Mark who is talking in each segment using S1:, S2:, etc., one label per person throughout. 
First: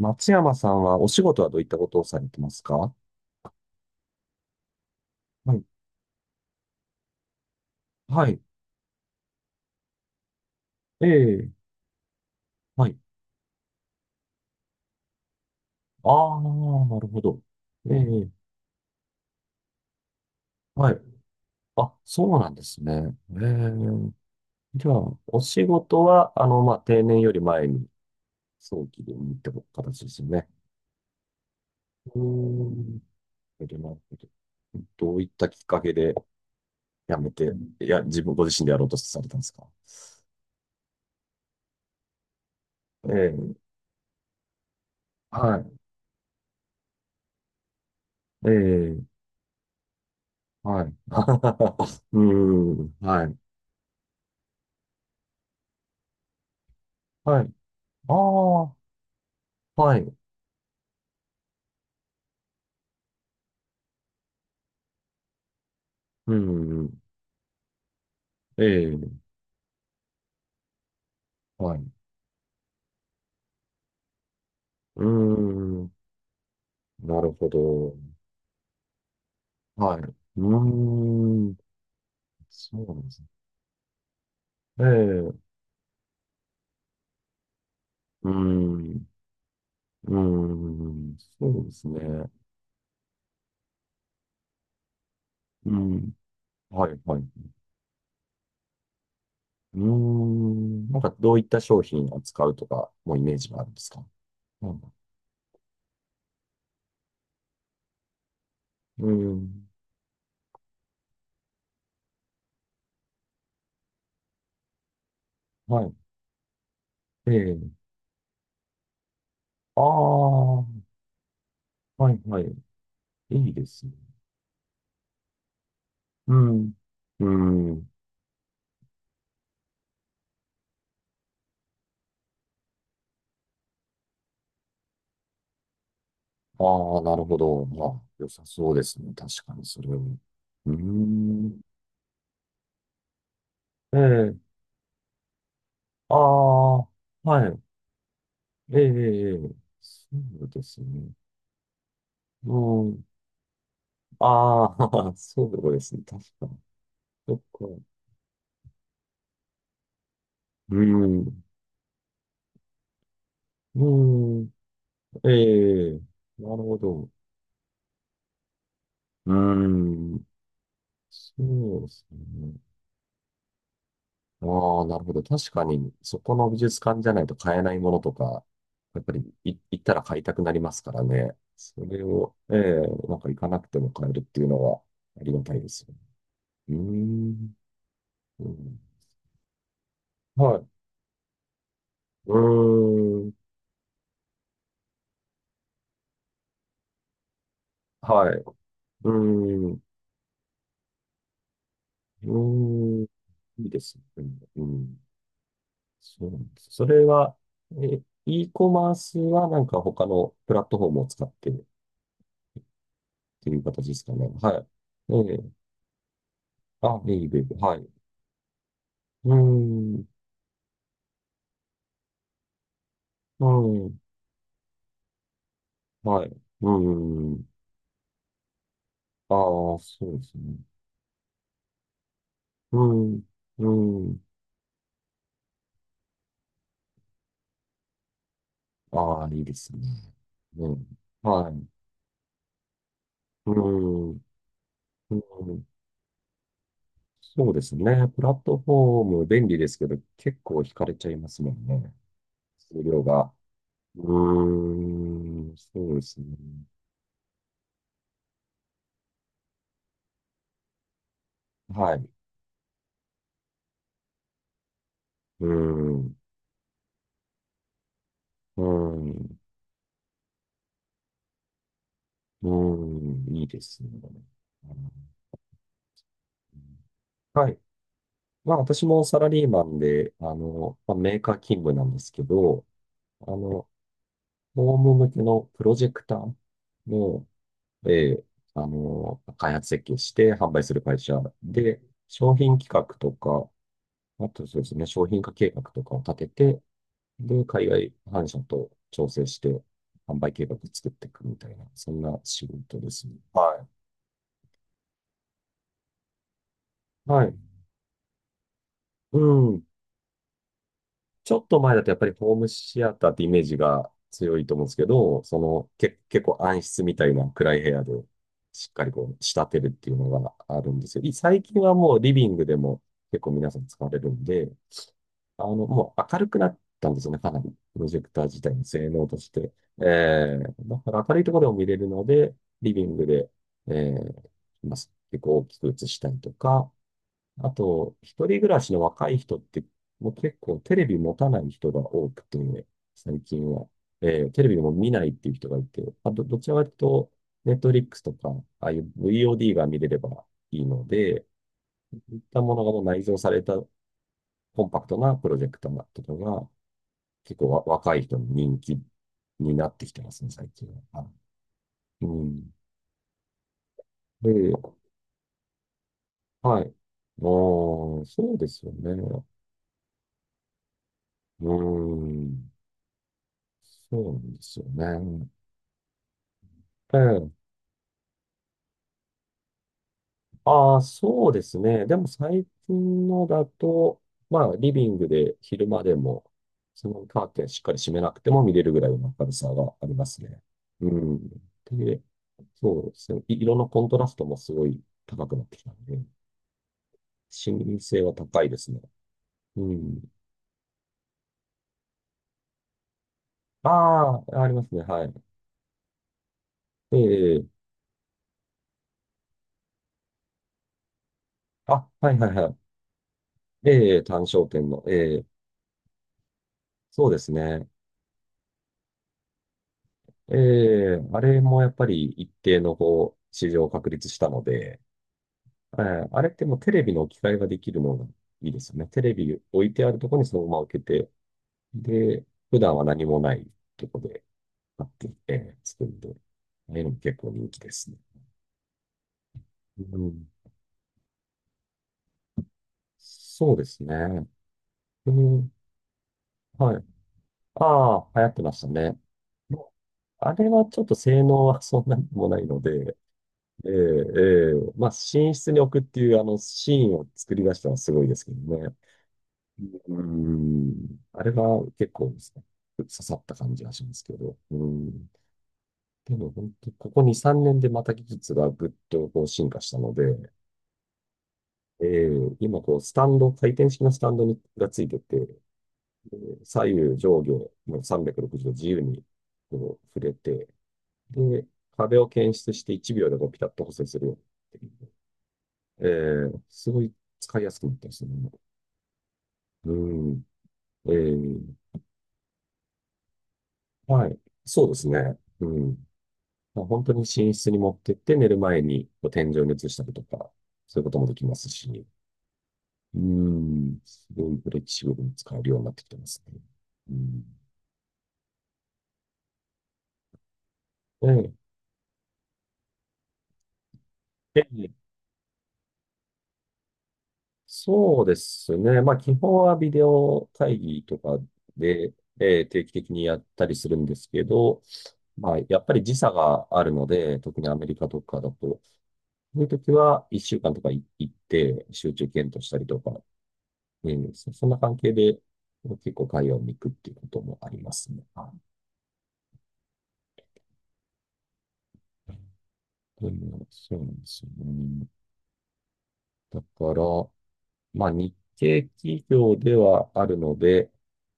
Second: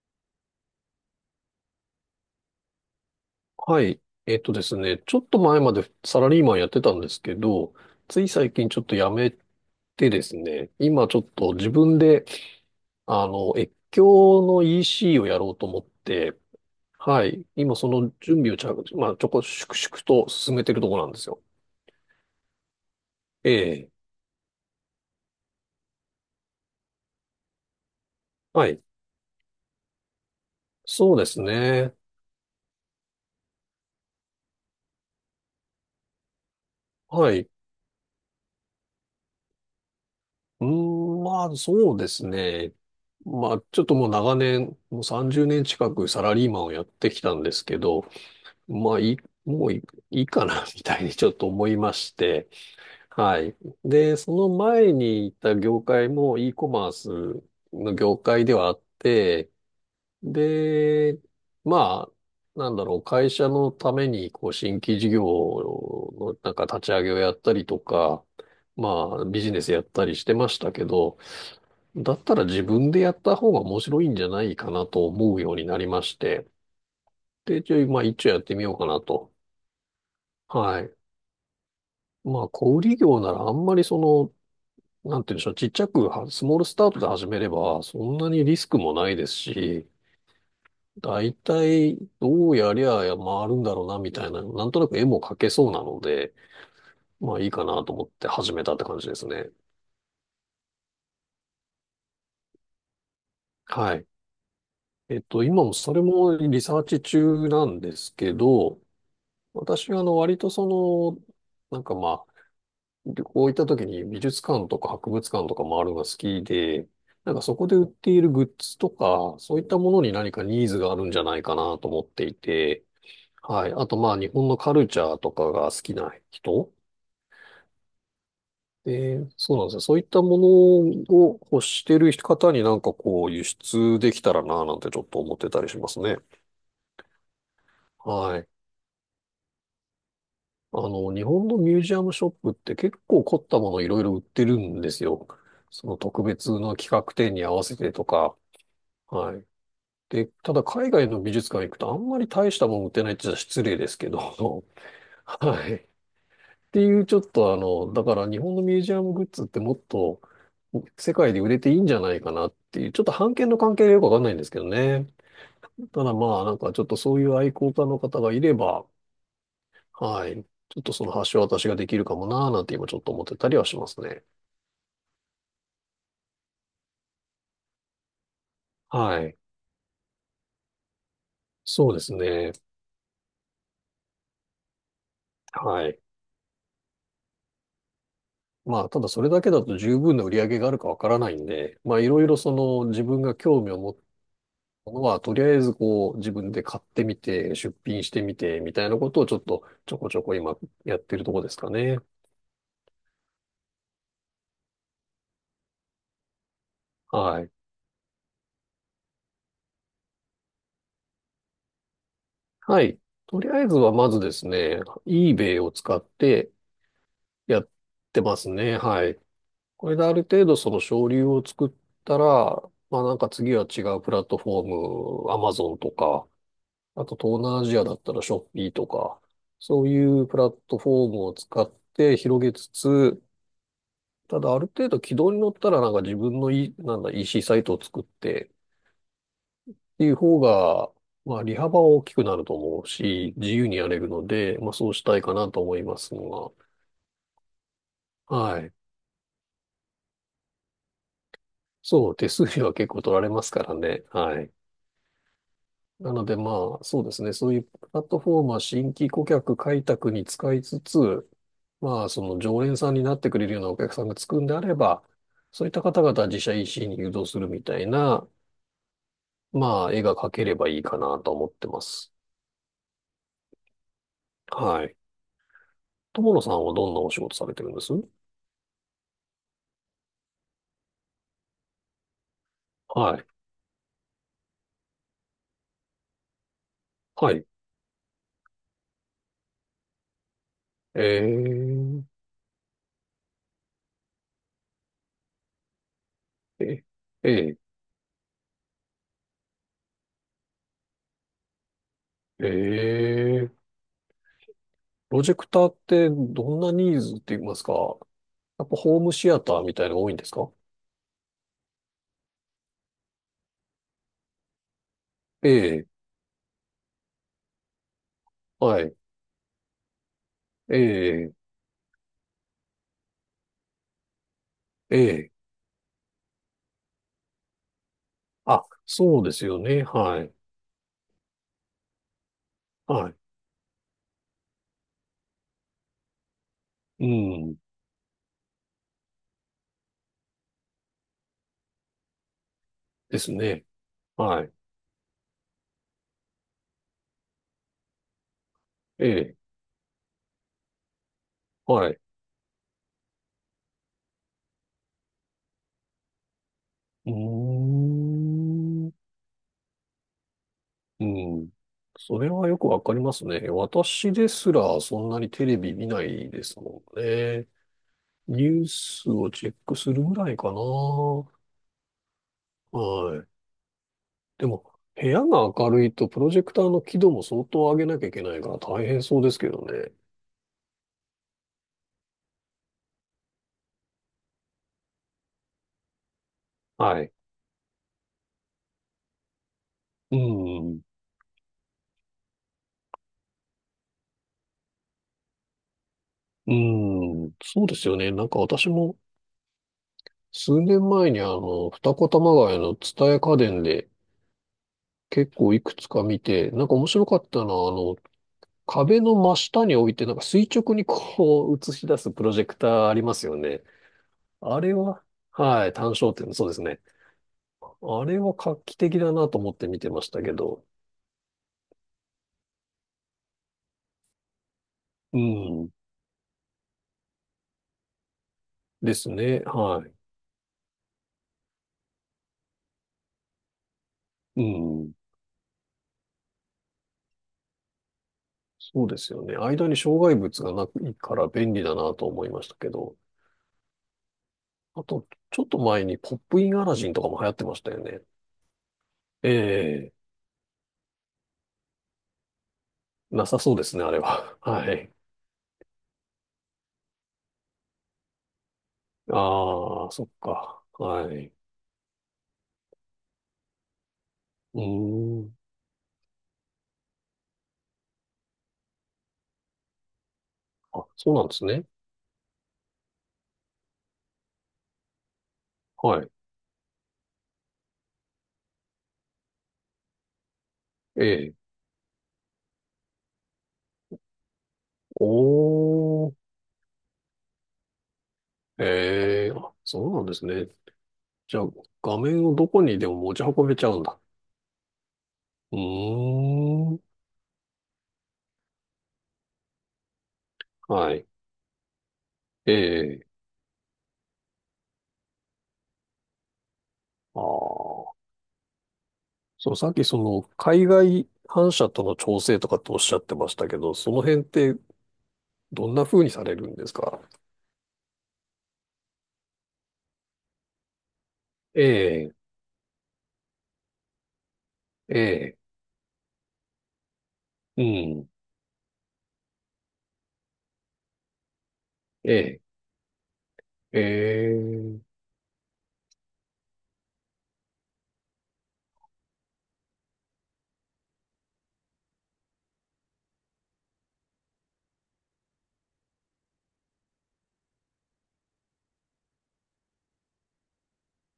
S1: 松山さんはお仕事はどういったことをされてますか？
S2: はい。えっとですね、ちょっと
S1: は
S2: 前
S1: い。
S2: までサラリーマンやってたんですけど、つ
S1: は
S2: い
S1: い。
S2: 最近ちょっと辞めてですね、
S1: え
S2: 今ちょっ
S1: え。
S2: と自分で、
S1: はい。
S2: 越境の EC をやろうと思っ
S1: あ
S2: て、
S1: あ、なるほ
S2: は
S1: ど。
S2: い。今そ
S1: え
S2: の
S1: え。
S2: 準備をちゃ、まあ、ちょこ、粛々と進めてると
S1: は
S2: こ
S1: い。
S2: ろなんですよ。
S1: あ、そうなんですね。え
S2: ええ。
S1: え。じゃあ、お仕事は、まあ、定年より前に
S2: はい。
S1: 早期でにって形ですよね。
S2: そうですね。
S1: うーん。なるほど。どういったきっかけで辞め
S2: はい。
S1: て、いや、自分ご自身でやろうとされたんですか？
S2: そうですね。
S1: え
S2: ま
S1: え。
S2: あ、ちょっともう長年、もう30年
S1: は
S2: 近くサラリーマンをやってきたんですけど、
S1: い。え
S2: まあ、いい、
S1: え。
S2: もういい、いいかな、み
S1: はい。
S2: たいにちょっと思いま し
S1: う
S2: て。
S1: ーん。はい。
S2: はい。で、その前に行った業界も e コマー
S1: は
S2: ス
S1: い。
S2: の
S1: あ
S2: 業界ではあ
S1: あ、
S2: って、
S1: はい。
S2: で、ま会社のために、こう、新規事業
S1: う
S2: の、なんか
S1: ん、
S2: 立
S1: う
S2: ち
S1: ん。
S2: 上げをやったりとか、
S1: え
S2: ま
S1: え、
S2: あ、ビジネスやったりしてましたけど、
S1: はい。
S2: だったら自分でやった方が面白いんじゃないかな
S1: うー
S2: と思うようになり
S1: ん、
S2: まして、
S1: なるほ
S2: で、ちょい、
S1: ど。
S2: まあ、一応やってみようかなと。
S1: はい。う
S2: はい。
S1: ーん、
S2: まあ、小
S1: そう
S2: 売
S1: なんで
S2: 業
S1: すね。
S2: ならあんまりその、
S1: ええ、
S2: なんて言う
S1: う
S2: んでしょう、ちっちゃくは、スモールスタートで始めれば、そん
S1: ー
S2: なにリスクも
S1: ん、
S2: ないですし、
S1: うーん、
S2: 大
S1: そうです
S2: 体
S1: ね。
S2: どうやりゃ回るんだろうな、みたいな、なんとなく絵も描けそう
S1: う
S2: なの
S1: ん、
S2: で、
S1: はい、はい。う
S2: まあいいかなと思って始めたって感じですね。
S1: ーん、なんかどういった商品を扱うとか、もうイメージがあるんです
S2: は
S1: か？
S2: い。
S1: うん、
S2: 今もそれもリサーチ中なんですけど、
S1: うーん、
S2: 私はあの割となんかまあ、旅行行った時に美術館とか博物館とか回
S1: は
S2: る
S1: い。
S2: のが好きで、
S1: え
S2: なんかそこ
S1: え、
S2: で売っているグッズとか、そういった
S1: あ
S2: ものに何か
S1: あ、
S2: ニ
S1: は
S2: ーズがあるんじゃないかなと思っ
S1: い、
S2: てい
S1: はい。
S2: て、
S1: いいで
S2: はい。
S1: す
S2: あ
S1: ね。
S2: とまあ日本のカルチャーとかが好きな
S1: う
S2: 人
S1: ん、うーん。
S2: で、そうなんですよ。そういったものを欲してる方になんかこう輸出できたらななんてちょっと思ってたりしますね。
S1: ああ、なるほど。まあ、良
S2: は
S1: さ
S2: い。
S1: そうですね。確かに、それは。うー
S2: あの、日本の
S1: ん。
S2: ミュージアムショップって結構凝ったものい
S1: え
S2: ろいろ売っ
S1: え、
S2: てるんですよ。その
S1: あ
S2: 特別
S1: あ、
S2: の企画展に
S1: は
S2: 合
S1: い。
S2: わせてとか、
S1: ええ、え
S2: は
S1: え、
S2: い。
S1: そ
S2: で、
S1: う
S2: た
S1: で
S2: だ
S1: す
S2: 海外
S1: ね。
S2: の美術館行くとあんまり大
S1: う
S2: したもん売って
S1: ん。
S2: ないって言ったら失礼ですけど、
S1: ああ、そ
S2: は
S1: う
S2: い。
S1: で
S2: っ
S1: すね。確かに。
S2: ていうちょっ
S1: そっ
S2: とあ
S1: か。
S2: の、だから日本のミュージアムグッズってもっと
S1: う
S2: 世界で
S1: ん。
S2: 売れていいんじゃないかなっていう、ちょっと版権の関
S1: う
S2: 係がよくわかんないんで
S1: ん。
S2: すけどね。
S1: ええ、
S2: ただまあ
S1: な
S2: なん
S1: る
S2: か
S1: ほ
S2: ちょっと
S1: ど。
S2: そういう愛好家の方がいれば、
S1: うん。
S2: はい。ちょっとその橋渡しが
S1: そう
S2: で
S1: で
S2: きる
S1: す
S2: かもなー
S1: ね。
S2: なんて今ちょっと思ってたりはしますね。
S1: ああ、なるほど。確かに、そこの美術館じゃないと買えないものとか、やっぱり
S2: はい。
S1: 行ったら買いたくなりますからね。そ
S2: そうで
S1: れ
S2: す
S1: を、
S2: ね。
S1: ええ、なんか行かなくても買えるっていうのはありがたいです
S2: は
S1: よ
S2: い。
S1: ね。うーん。うん、
S2: まあ、ただそれだけだと十分な売り上
S1: は
S2: げ
S1: い。
S2: があるかわからないんで、まあ、いろい
S1: う
S2: ろその自分
S1: ーん。
S2: が興味を持ったものは、とりあえずこう、自分で買ってみて、出品して
S1: は
S2: み
S1: い。
S2: て、みたいな
S1: う
S2: ことをちょっと
S1: ーん。
S2: ちょこちょこ今やってるとこですかね。
S1: うーん。いいですね。うん。そうなんです。それは、
S2: はい。
S1: え、e コマースはなんか他のプラットフォームを使ってっ
S2: はい。とり
S1: てい
S2: あ
S1: う
S2: えず
S1: 形
S2: は
S1: です
S2: ま
S1: か
S2: ず
S1: ね。
S2: です
S1: はい。
S2: ね、
S1: ええ、
S2: eBay を使って
S1: あ、いい、いい、いい、
S2: やっ
S1: はい。
S2: てますね。はい。
S1: う
S2: これで
S1: ん、
S2: ある程度その省流を作ったら、まあなんか
S1: う
S2: 次は違
S1: ん、
S2: うプラットフォーム、Amazon と
S1: は
S2: か、
S1: い、う
S2: あと東
S1: ん。
S2: 南アジアだったらショッピーとか、
S1: ああ、
S2: そう
S1: そ
S2: い
S1: うで
S2: うプ
S1: す
S2: ラ
S1: ね。
S2: ットフォームを使って広げつ
S1: うん、
S2: つ、
S1: うん。
S2: ただある程度軌道に乗ったらなんか自分のい、なんだ EC サイトを作って
S1: ああ、いいです
S2: っ
S1: ね。
S2: ていう方
S1: う
S2: が、
S1: ん、
S2: まあ
S1: はい、
S2: 利幅は大きくなると思うし、
S1: う
S2: 自由にやれる
S1: ん、
S2: ので、まあそうし
S1: う
S2: たいかなと
S1: ん。
S2: 思いますが、
S1: そうですね。プラット
S2: は
S1: フ
S2: い。
S1: ォーム便利ですけど、結構惹かれちゃいますもんね。
S2: そう、手数料は
S1: 数
S2: 結
S1: 量
S2: 構取られ
S1: が。
S2: ますから
S1: う
S2: ね。はい。
S1: ーん、そうで
S2: な
S1: す
S2: の
S1: ね。
S2: でまあそうですね、そういうプラットフォームは新規顧客開拓に使いつつ、
S1: は
S2: ま
S1: い。
S2: あ、その常連さんになってくれるようなお客さんがつくんであれば、
S1: う
S2: そういった方
S1: ん、
S2: 々は自社 EC に誘導するみたいな、
S1: うん、
S2: まあ、絵が描ければいいかなと思ってます。
S1: うん、いいですね。う
S2: はい。
S1: ん、
S2: 友野さんはどんなお仕事さ
S1: は
S2: れ
S1: い、
S2: てるんです？
S1: まあ私もサラリーマンで、あの、まあ、メーカー勤務なんですけど、
S2: はい。
S1: あの、ホーム向けのプロジェクターの、
S2: はい。
S1: えー開発設計して販売する会
S2: え
S1: 社で、
S2: ー、
S1: 商品企画とか、あとそうですね、商品化計画とかを立てて、
S2: え、
S1: で、
S2: え
S1: 海外販社と調整して、販売計画作っていくみたいな、そんな
S2: ー、
S1: 仕
S2: え
S1: 事ですね。
S2: ー、
S1: は
S2: プロジェクターってどんなニー
S1: い。
S2: ズっ
S1: はい。
S2: て言いますか？やっぱホーム
S1: う
S2: シアタ
S1: ん、
S2: ーみたいなのが多いんですか？
S1: ちょっと前だとやっぱりホームシアターってイメージが強いと思うんですけど、そ
S2: え
S1: の
S2: え、
S1: け、結構暗室みたいな暗い部屋でしっ
S2: は
S1: かり
S2: い。
S1: こう仕立てるっていうのがある
S2: え
S1: んですよ。
S2: え、
S1: 最近はもうリビングでも結構皆さん使われるんで、
S2: ええ。
S1: あの、もう明るくなったんですよね、かなり。プロジェクター自体
S2: あ、
S1: の性能と
S2: そう
S1: し
S2: です
S1: て。
S2: よね。はい。
S1: だから明るいところでも見れるので、リビング
S2: はい。
S1: で、えー、まあ結構大きく映したりとか、
S2: う
S1: あ
S2: ん。
S1: と、一人暮らしの若い人って、もう結構テレビ持たない人が多くて、
S2: で
S1: 最
S2: す
S1: 近
S2: ね。
S1: は。テ
S2: は
S1: レ
S2: い。
S1: ビも見ないっていう人がいて、あと、どちらかというと、ネットフリックスとか、ああいう
S2: ええ。
S1: VOD が見れればいいので、
S2: はい。
S1: そういったものがもう内蔵されたコンパクトなプロジェクターとかが、
S2: うー
S1: 結構若い人に人気
S2: ん。
S1: になってきてますね、最近は。
S2: う
S1: は
S2: ん。
S1: い。
S2: そ
S1: う
S2: れは
S1: ん。
S2: よくわかりますね。私です
S1: で、
S2: らそんなにテレビ見ないです
S1: はい。
S2: もん
S1: あ
S2: ね。
S1: ー、そう
S2: ニ
S1: で
S2: ュ
S1: す
S2: ー
S1: よね。
S2: スをチェックするぐらいかな。は
S1: うーん。
S2: い。
S1: そうなんで
S2: で
S1: すよ
S2: も、部屋
S1: ね。
S2: が明るいとプロジェクターの
S1: え
S2: 輝度も
S1: え。
S2: 相当上げなきゃいけないから大変そうですけどね。
S1: ああ、そうですね。でも最近のだと、まあ、リビングで昼間でも、そ
S2: は
S1: の
S2: い。
S1: カーテンしっかり閉めなくても見れるぐらいの明るさがありま
S2: う
S1: すね。
S2: ん。
S1: うん。で、そうですね。色のコントラストもすごい高くなってきたんで、
S2: うん。
S1: 視
S2: そうで
S1: 認
S2: すよ
S1: 性
S2: ね。
S1: は
S2: なんか
S1: 高いで
S2: 私
S1: すね。
S2: も
S1: うん。
S2: 数年前にあの、二子玉川の蔦屋家電で、
S1: ああ、ありますね。はい。
S2: 結構いくつか見て、なんか面白かった
S1: え
S2: の
S1: え、
S2: は、あの、壁の真下に置いて、なんか垂直にこう
S1: あ、
S2: 映し出す
S1: はい
S2: プ
S1: は
S2: ロ
S1: い
S2: ジェ
S1: はい。
S2: クターありますよね。
S1: ええ、単焦
S2: あ
S1: 点
S2: れ
S1: の。
S2: は、
S1: ええ、
S2: はい、単焦点、そうですね。
S1: そうですね。
S2: あれは画期的だなと思って見てましたけ
S1: え
S2: ど。
S1: え、あれもやっぱり一定のこう、市場を確立したので、
S2: うん。
S1: ええ、あれってもうテレビの置き換えができるのがいいですよね。
S2: で
S1: テ
S2: す
S1: レ
S2: ね。
S1: ビ置い
S2: は
S1: てあるところにそのまま置けて、で、普段は何もないところで
S2: い。う
S1: 買っ
S2: ん。
S1: てきて、作るんで、ああいうのも結構人気ですね。
S2: そうですよね。間に
S1: う
S2: 障害
S1: ん、
S2: 物がないから便利だなと思いましたけど。
S1: そうですね。
S2: あと、
S1: う
S2: ちょっ
S1: ん、
S2: と前にポップインアラ
S1: はい。
S2: ジンとかも流行ってましたよ
S1: あ
S2: ね。
S1: あ、流行ってましたね。
S2: ええ、
S1: あれはちょっと性能はそんなにもないので、
S2: なさそうで
S1: ええ、え
S2: すね、あれは。は
S1: え、まあ、
S2: い。
S1: 寝室に置くっていう、あの、シーンを作り出したのはすごいですけどね。
S2: ああ、
S1: う
S2: そっか。
S1: ん。
S2: は
S1: あれ
S2: い。
S1: は結構ですね、刺さった感じがしますけど。う
S2: う
S1: ん。
S2: ーん。
S1: でも、本当ここ2、3年でまた技術がぐっとこう進化したので、
S2: あ、そうなんですね。
S1: ええ、今、こう、スタンド、回転式のスタンドにがついてて、
S2: はい。
S1: 左右、上下、もう360度自由にこう触れて、
S2: ええ。
S1: で、壁を検出して1秒でこうピタッと補正するようになってる。
S2: おー。
S1: すごい使いやすくなったりすね。
S2: ええ。あ、
S1: う
S2: そうなんで
S1: ん。
S2: すね。
S1: え
S2: じ
S1: ー、
S2: ゃあ、画面をどこにでも持ち運べちゃうんだ。
S1: はい。そうですね。う
S2: う
S1: ん。まあ、
S2: ーん。
S1: 本当に寝室に持ってって寝る前にこう天井に移したりとか、そういうこ
S2: は
S1: とも
S2: い。
S1: できますし、
S2: え
S1: う
S2: え。
S1: ん。すごいフレキシブルに使えるようになってきてますね。う
S2: あ
S1: ん。
S2: あ。そう、さっきその、海外
S1: え
S2: 反射との調整とかっておっしゃってましたけど、その辺って
S1: で、
S2: どんな風にされるんですか？
S1: そうですね。まあ、基本はビデオ会議とか
S2: え
S1: で、
S2: え。
S1: 定期的にやったりするんですけど、
S2: え
S1: まあ、
S2: え。
S1: やっぱり時差があるので、特にア
S2: う
S1: メリカと
S2: ん。
S1: かだと、そういう時は、一週間とか行って、集中
S2: え
S1: 検
S2: え。
S1: 討したりとか、
S2: え
S1: そんな関係
S2: え。
S1: で、結構海外に行くっていうこともありますね。はい。というそうなんですよね。だから、まあ、日系企業ではあるので、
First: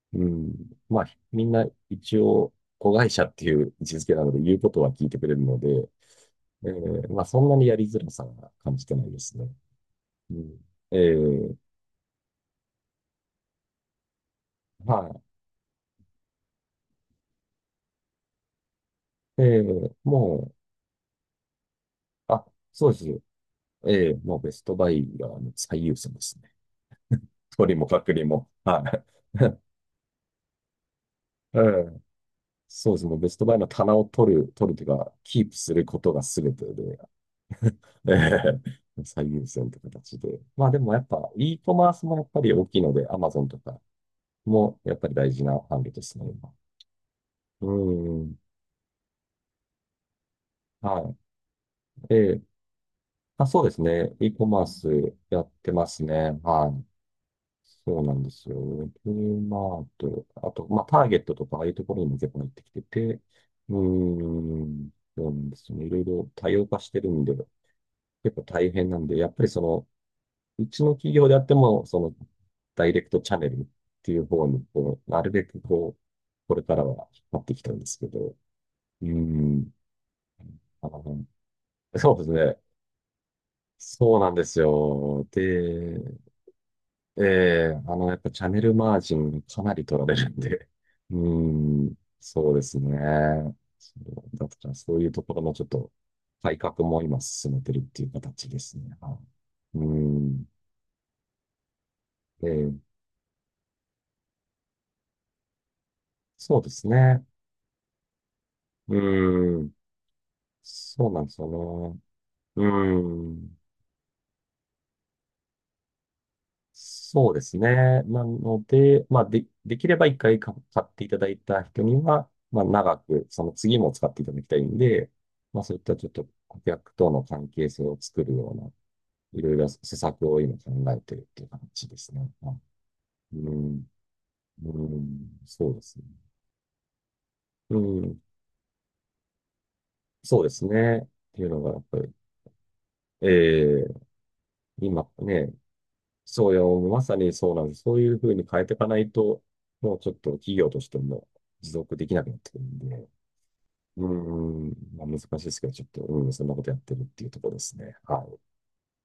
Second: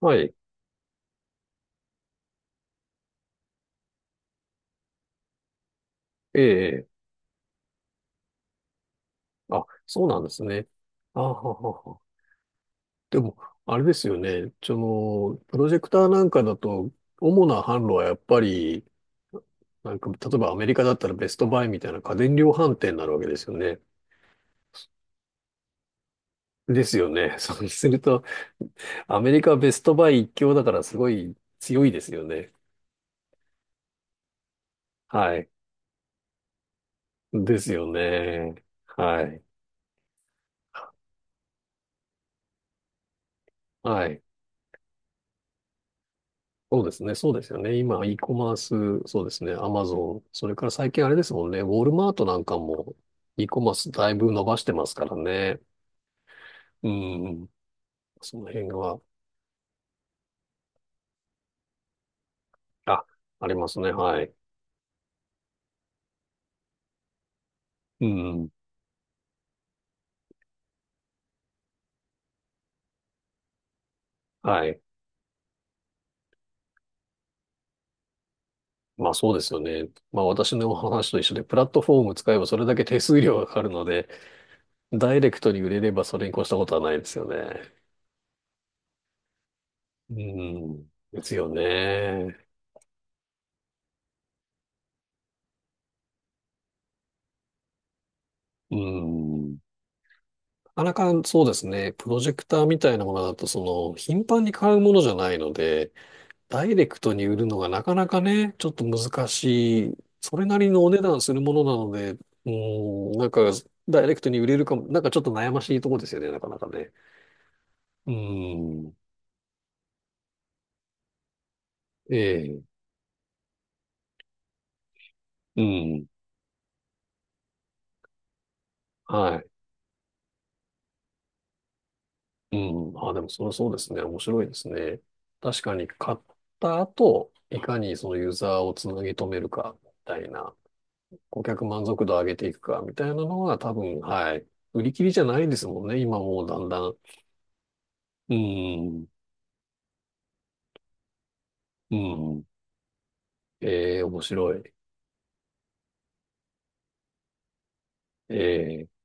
S2: は
S1: う
S2: い。
S1: ん、まあ、みんな一応、子会社っていう位置づけなので、言うことは聞いてくれるので、
S2: ええ。
S1: まあ、そんなにやりづらさは感じてないですね。
S2: あ、そうなんで
S1: う
S2: す
S1: ん、
S2: ね。
S1: え
S2: あは
S1: ー
S2: はは。でも、あれですよね。そ
S1: は
S2: の、プロジェクターなんかだと、主な販路はやっぱり、
S1: い。
S2: なんか、例え
S1: も
S2: ば
S1: う、
S2: アメリカだったらベストバイみたいな家電
S1: あ、
S2: 量販
S1: そう
S2: 店
S1: で
S2: になるわ
S1: す。
S2: けですよね。
S1: ええ、もうベストバイがあの最優先ですね。
S2: ですよね。そう
S1: 取りも
S2: する
S1: 隔離
S2: と、
S1: も。は
S2: アメリカは
S1: い。
S2: ベストバイ一強だからすごい
S1: う
S2: 強いで
S1: ん、
S2: すよね。
S1: そうですね。ベストバイの棚を取るというか、
S2: は
S1: キー
S2: い。
S1: プすることが全てで、
S2: ですよ
S1: ええ、
S2: ね。は
S1: 最
S2: い。
S1: 優先という形で。まあでもやっぱ、e コマースもやっぱり大きいので、Amazon とか
S2: はい。
S1: もやっぱり大事な販路ですね、今。
S2: そうですね。そうですよ
S1: う
S2: ね。今、e コ
S1: ん。
S2: マース、そうですね。アマゾン。それから最近あ
S1: は
S2: れですもんね。ウォールマー
S1: い。え
S2: トな
S1: え。
S2: んかも
S1: あ、
S2: e コ
S1: そうで
S2: マー
S1: す
S2: スだ
S1: ね。
S2: いぶ
S1: e
S2: 伸
S1: コ
S2: ば
S1: マ
S2: し
S1: ー
S2: てま
S1: ス
S2: すから
S1: やっ
S2: ね。
S1: てますね。はい。
S2: うん。
S1: そうなんで
S2: その
S1: すよ
S2: 辺
S1: ね。
S2: は、
S1: フリーマート、あと、まあ、ターゲットとか、ああいうところにも結構入ってきて
S2: あ、
S1: て、
S2: ありま
S1: う
S2: すね。はい。
S1: ーん、そうなんですよね。いろいろ多様化してるんで、
S2: う
S1: 結構
S2: ん。
S1: 大変なんで、やっぱりその、うちの企業であっても、その、ダイレクトチャンネルっていう方に、
S2: はい。
S1: こう、なるべくこう、これからは引っ張ってきたんですけど、うー
S2: まあそうですよ
S1: ん、
S2: ね。まあ私のお
S1: あ
S2: 話と一
S1: の、
S2: 緒で、プラットフォー
S1: そ
S2: ム
S1: うです
S2: 使えばそ
S1: ね。
S2: れだけ手数料がかかるので、
S1: そうなんです
S2: ダイ
S1: よ。
S2: レクトに売れれ
S1: で、
S2: ばそれに越したことはないです
S1: え
S2: よね。
S1: え、あの、やっぱチャンネルマージンかなり取ら
S2: う
S1: れるんで、
S2: ん。
S1: う
S2: ですよ
S1: ーん、
S2: ね。
S1: そうですね。そうだからそういうところのちょっと改革も今進めてるっていう形で
S2: う
S1: すね。は
S2: ん。
S1: い、うーん、
S2: なかなかそうですね、プロジェク
S1: え
S2: ターみ
S1: え、
S2: たいなものだと、その、頻繁に買うものじゃないので、
S1: そう
S2: ダ
S1: で
S2: イレ
S1: す
S2: クト
S1: ね。
S2: に売るのがなかなかね、ちょっと
S1: う
S2: 難
S1: ーん、
S2: しい、それなりのお値
S1: そう
S2: 段
S1: なんで
S2: す
S1: す
S2: る
S1: よ
S2: ものなの
S1: ね。
S2: で、う
S1: うー
S2: ん、なんか、
S1: ん。
S2: ダイレクトに売れるかも、なんかちょっと悩ましいところですよね、なかなかね。
S1: そうですね。
S2: う
S1: なの
S2: ん、
S1: で、まあ、で、できれば一回か買っていただいた人に
S2: え
S1: は、ま
S2: え、
S1: あ、長く、その次も使っていただきたいんで、ま
S2: う
S1: あ、そういったち
S2: ん、
S1: ょっと顧客との関係性を作るような、い
S2: は
S1: ろいろ施策を今考えてるっていう感じですね。は
S2: い、
S1: い、
S2: うん、あ、でもそれ
S1: う
S2: はそうで
S1: ん、
S2: すね、面白いです
S1: う
S2: ね。
S1: ん、
S2: 確
S1: そ
S2: か
S1: うで
S2: に
S1: すね。
S2: 買った後、い
S1: う
S2: かにその
S1: ん、
S2: ユーザーをつなぎ止めるか、みたい
S1: そうで
S2: な。
S1: すね。って
S2: 顧
S1: いうの
S2: 客
S1: が、やっ
S2: 満
S1: ぱ
S2: 足
S1: り、
S2: 度を上げていくか、みたいな
S1: え
S2: のが多
S1: え、
S2: 分、はい。売り切
S1: 今
S2: りじゃない
S1: ね、
S2: ですもんね。今もう
S1: そう
S2: だん
S1: よ、
S2: だん。
S1: まさにそうなんです。そういうふう
S2: う
S1: に変えていかな
S2: ん、
S1: いと、もうちょっと企業としても持続
S2: う
S1: できなくなっ
S2: ん。
S1: てくるんで、
S2: え
S1: う
S2: え、
S1: ー
S2: 面白
S1: ん、
S2: い。
S1: まあ、難しいですけど、ちょっと、うん、そんなことやってるっていうところですね。はい。
S2: ええ